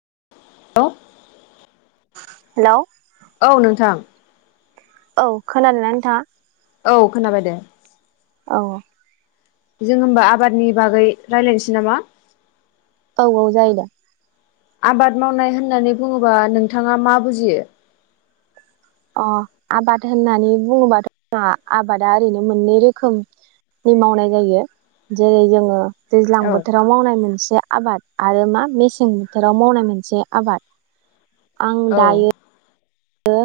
[inaudible] Hello. औ नोंथां। औ खोनादोंना नोंथाङा? औ खोनाबाय दे। औ औ। जों होमबा आबादनि बागै रायलायनोसै नामा। औ औ जायो दा। आबाद मावनाय होननानै बुङोबा नोंथाङा मा बुजियो। अ आबाद होननानै बुङोबाथ' जोंहा आबादा ओरैनो मोननै रोखोमनि मावनाय जायो जेरै जोङो दैज्लां औ बोथोराव मावनाय मोनसे आबाद। आरो मा मेसें बोथोराव मावनाय मोनसे आबाद। आं औ दायो [unintelligible]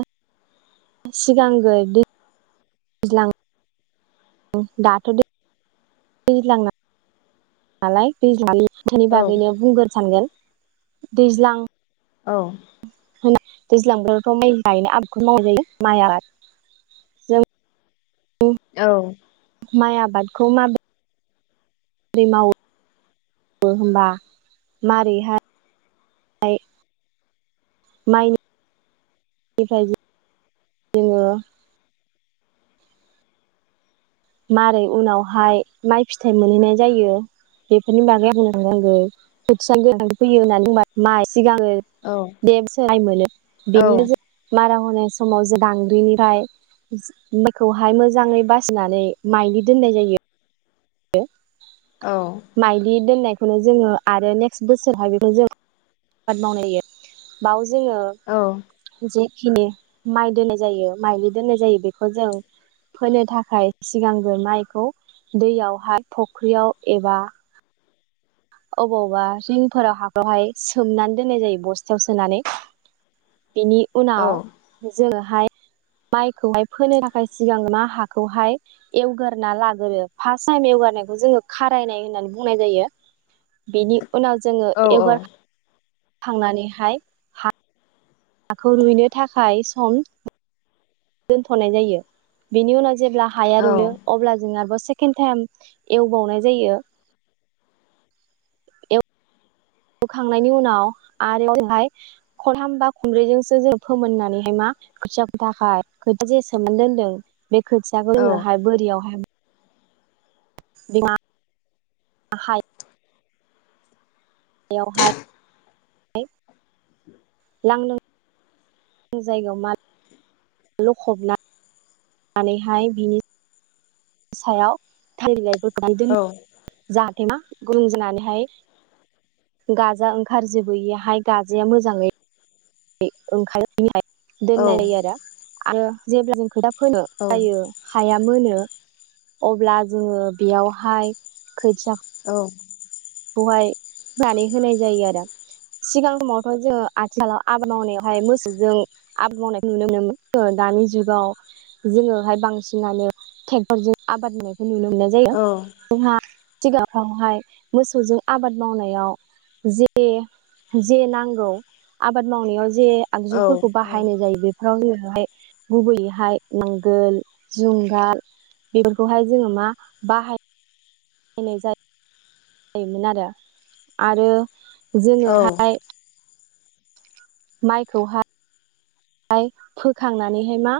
सिगां गो दै दैज्लां दाथ' दै दैलांना नालाय दैज्लांनि खोथानि औ बागैनो बुंगोन सानगोन दैज्लां औ। होन दैज्लां बोथोरावथ' माइ गायनो आबादखौ मावजायो माइआ जों औ। माइ आबादखौ मा बोरै मावो [unintelligible] होमबा मारैहाय आय। माइनिफ्राय जों जोङो मारै उनावहाय माइ फिथाइ मोनहैनाय जायो बेफोरनि बागै [unintelligible] सिगाङो औ देम सोलाय औ बेनि नोजोर माराव मावनाय समाव जे दांग्रिनि राय माइखौहाय मोजाङै बासिनानै माइलि दोननाय जायो। [unintelligible] औ माइलि दोननाय खौनो जोङो आरो नेक्स्ट बोसोर [unintelligible] जोङो जे औ जिखिनि माइ दोन्नाय जायो माइलि दोननाय जायो बेखौ जों फोनो थाखाय सिगांग्रो माइखौ दैयाव फाय फुख्रियाव एबा अबावबा रिंफोराव हाखावहाय सोमनानै दोननाय जायो बस्थायाव सोनानै। बेनि औ उनाव जोङो हायो माइखौहाय फोनो थाखाय सिगां मा हाखौहाय एवगारना लागोरो फार्स्ट टाइम एवगारनायखौ जोङो खारायनाय होननानै बुंनाय जायो। बिनि उनाव जोङो औ एवगार थांनानैहाय हा हाखौ रुइनो थाखाय सम दोनथ'नाय जायो बेनि उनाव जेब्ला हाया रुयो अब्ला जों बस सेकेन्ड टाइम एवबावनाय जायो। बोखांनायनि उनाव आरोहाय खनथाम बा खमब्रैजोंसो जों फोमोननानैहाय मा खोथिया खुथाखाय खोथिया जे सोमना दोनदों बे खोथिखौ जोङो हाय बोरियावहाय [unintelligible] बेयावहाय हाय [inaudible] लांनो दां जायगायाव मा लखबना नानैहाय बिनि सायाव थालिर लाइबो [unintelligible] जाहाथे मा गुरै जानानैहाय गाजा ओंखार जोबोयो हाय गाजाया मोजाङै [unintelligible] दोननाय जायो‌आरो। आरो जेब्ला जों खोथा फोनो जायो हाया मोनो अब्ला जोङो बेयावहाय खोथिया औ खौहाय होनानै होनाय जायो आरो सिगां समावथ' जोङो आथिखालाव आबाद मावनायावहाय मोसौजों आबाद मावनायखौ नुनो मोनोमोन दानि जुगाव जोङोहाय बांसिनानो ट्रेक्टरजों आबाद मावनाय नुनो मोननाय जायो जोंहा सिगाङावहाय मोसौजों आबाद मावनायाव जे जे नांगौ आबाद मावनायाव जे आगजुफोरखौ बाहायनाय जायो बे [unintelligible] गुबैयैहाय नांगोल जुंगाल बेफोरखौहाय जोङो मा बाहाय नाय जा जायोमोन आरो आरो जोङोहाय माइखौहा य फोखांनानैहाय मा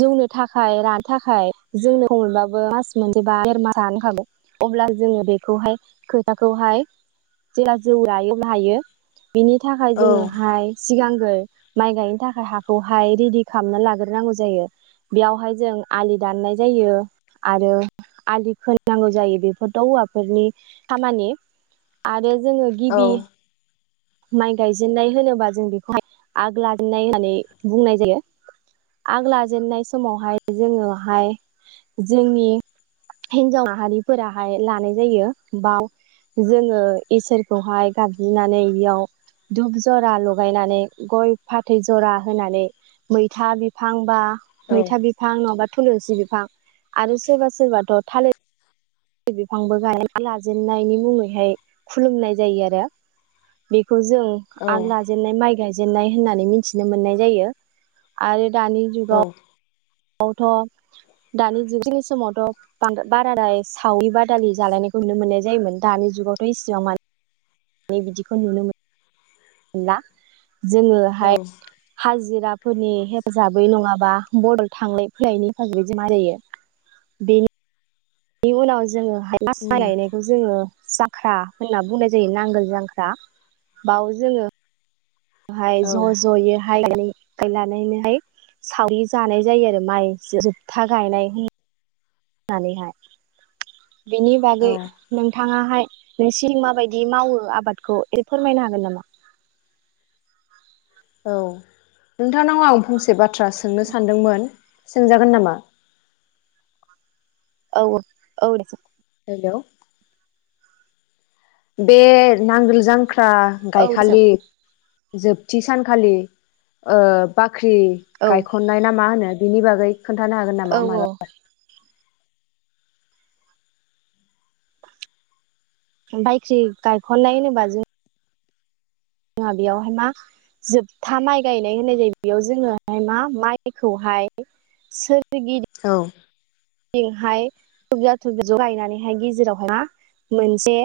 जौनो थाखाय रानो थाखाय जोंनो हमबाबो मास मोनजबा देर मास जानो हागौ अब्ला जोङो बेखौहाय खोथाखौहाय जेब्ला जौ लायो अब्लाहायो बिनि थाखाय जोङोहाय सिगां [unintelligible] माइ गायनो थाखाय हाखौहाय रेडि खालामना लाग्रोनांगौ जायो बेयावहाय जों आलि दाननाय जायो आरो आलि खोनांगौ जायो बेफोरथ' हौवाफोरनि खामानि आरो जोङो गिबि माइ गायजेननाय होनोबा जों बेखौहाय आग लाजेनाय होननानै बुंनाय जायो आग लाजेनाय समावहाय जोङोहाय जोंनि हिन्जाव माहारिफोराहाय लानाय जायो बाव जोङो इसोरखौहाय गाबज्रिनानै बेयाव धुब जरा लगायनानै गय फाथै जरा होनानै मैथा बिफां बा मैथा बिफां नङाबा थुलुंसि बिफां आरो सोरबा सोरबाथ' थालिर बिफांबो गाय लाजेननायनि मुङैहाय खुलुमनाय जायो आरो बे खौ जों आग लाजेननाय माइ गाय जेननाय होननानै मिथिनो मोननाय जायो आरो दानि जुगाव आवथ' दानि जुगनि समावथ' बांदा बारादाय सावरि बादालि जालायनायखौ नुनो मोननाय जायोमोन दानि जुगावथ' इसिबां मानि होननानै बिदिखौ नुनो मोन ला। जोङोहाय हाजिरा फोरनि हेफाजाबै नङाबा बदल थांलाय फैलायनि हेफाजाबै [unintelligible] जायो बेनि नि उनाव जों फास्थ गायनायखौ जोङो जाख्रा होनना बुंनाय जायो नांगोल जांख्रा बाव जोङो हाय ज' ज'यै [unintelligible] सावरि जानाय जायो आरो माइ जोबथा गायनाय। नानैहाय। बेनि बागै औ नोंथाङा हाय नोंसिनि माबायदि मावो आबादखौ ए फोरमायनो हागोन नामा? औ नोंथांनाव आं फंसे बा थ्रा सोंनो सानदोंमोन। सोंजागोन नामा? औ औ दे सों। हेलौ बे नांगोल जांख्रा आ औ दे सों गायखालि जोबथि सानखालि ओ बाख ख्रि औ गायखननाय ना मा होनो बिनि बागै खोन्थानो हागोन औ नामा औ मालाबा बायख्रि गायख'नाय होनोब्ला जों जोंहा बेयावहाय मा जोबथा माइ गायनाय होननाय जायो बेयाव जोङोहाय मा माइखौहाय सोर औ थिंहाय थुबजा थुब ज' गायनानैहाय गेजेरावहाय मा मोनसे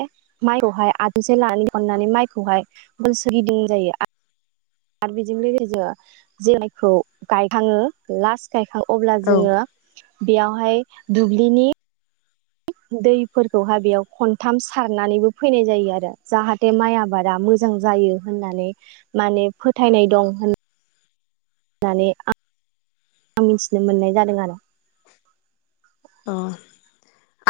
माइखौहाय आथुमसे लानानै खननानै माइखौहाय [unintelligible] गिदिं जायो आरो आरो बेजों लोगोसे जायखौ गायखाङो लास्ट गाय हां अब्ला औ जोङो बेयावहाय दुब्लिनि दैफोरखौहाय बेयाव खनथाम सारनानैबो फैनाय जायो आरो जाहाथे माइ आबादा मोजां जायो होननानै माने फोथायनाय दं होन नानै आं मिथिनो मोननाय जादों आरो अ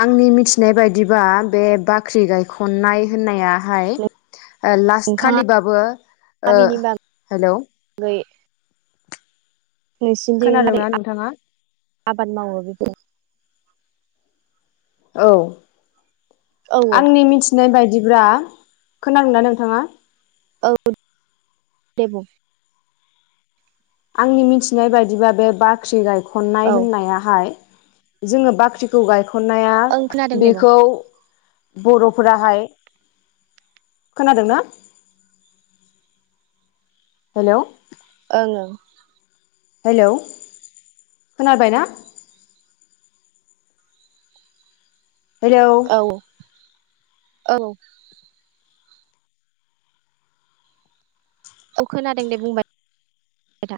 आंनि मिथिनाय बायदिबा बे बाख्रि गायखननाय होननाया आहाय ओ लास्ट नोंथाङा खालिबाबो ओ बिनि हेलौ नोंसिनिथि मारै खोनादोंना आ नोंथाङा? आबाद मावो बेफोर औ औ औ आंनि मिथिनाय बायदि ब्रा खोनादोंना नोंथाङा औ दे बुं आंनि मिथिनाय बायदिबा बे बाख्रि गायखन औ खननाय होननायाहाय जोङो बाख्रिखौ गायख खननाया ओं खोनादों दे बुं बेखौ बर'फोराहाय खोनादोंना? हेल' जोङो हेलौ खोनाबाय ना? हेलौ औ औ औ खोनादों दे बुंबाय था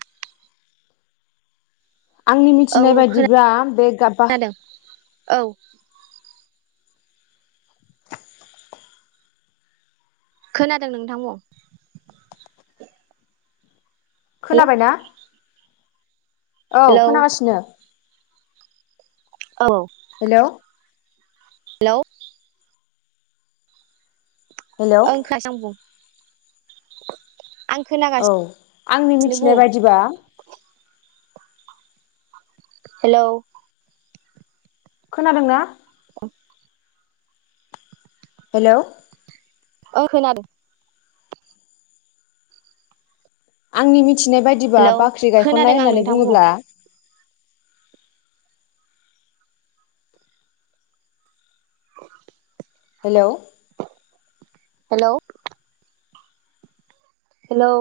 आंनि औ मिथिनाय औ बादिब्ला बे गाबबा खोनादों औ खोनादों नोंथां बुं हेलौ खोनाबाय ना? औ हेलौ खोनागासिनो। औ हेलौ। हेलौ। हेलौ ओं खोनासं बुं। आं औ खोनागासिनो आंनि मिथिनाय बुं बायदिबा हेलौ। खोनादों ना? [inaudible] हेलौ। ओ खोनादों। आंनि मि थिनाय बायदिबा हेलौ बाख्रि खोनादों गायखन्नाय आं होननानै नोंथां बुं बुङोब्ला हेलौ। हेलौ। हेलौ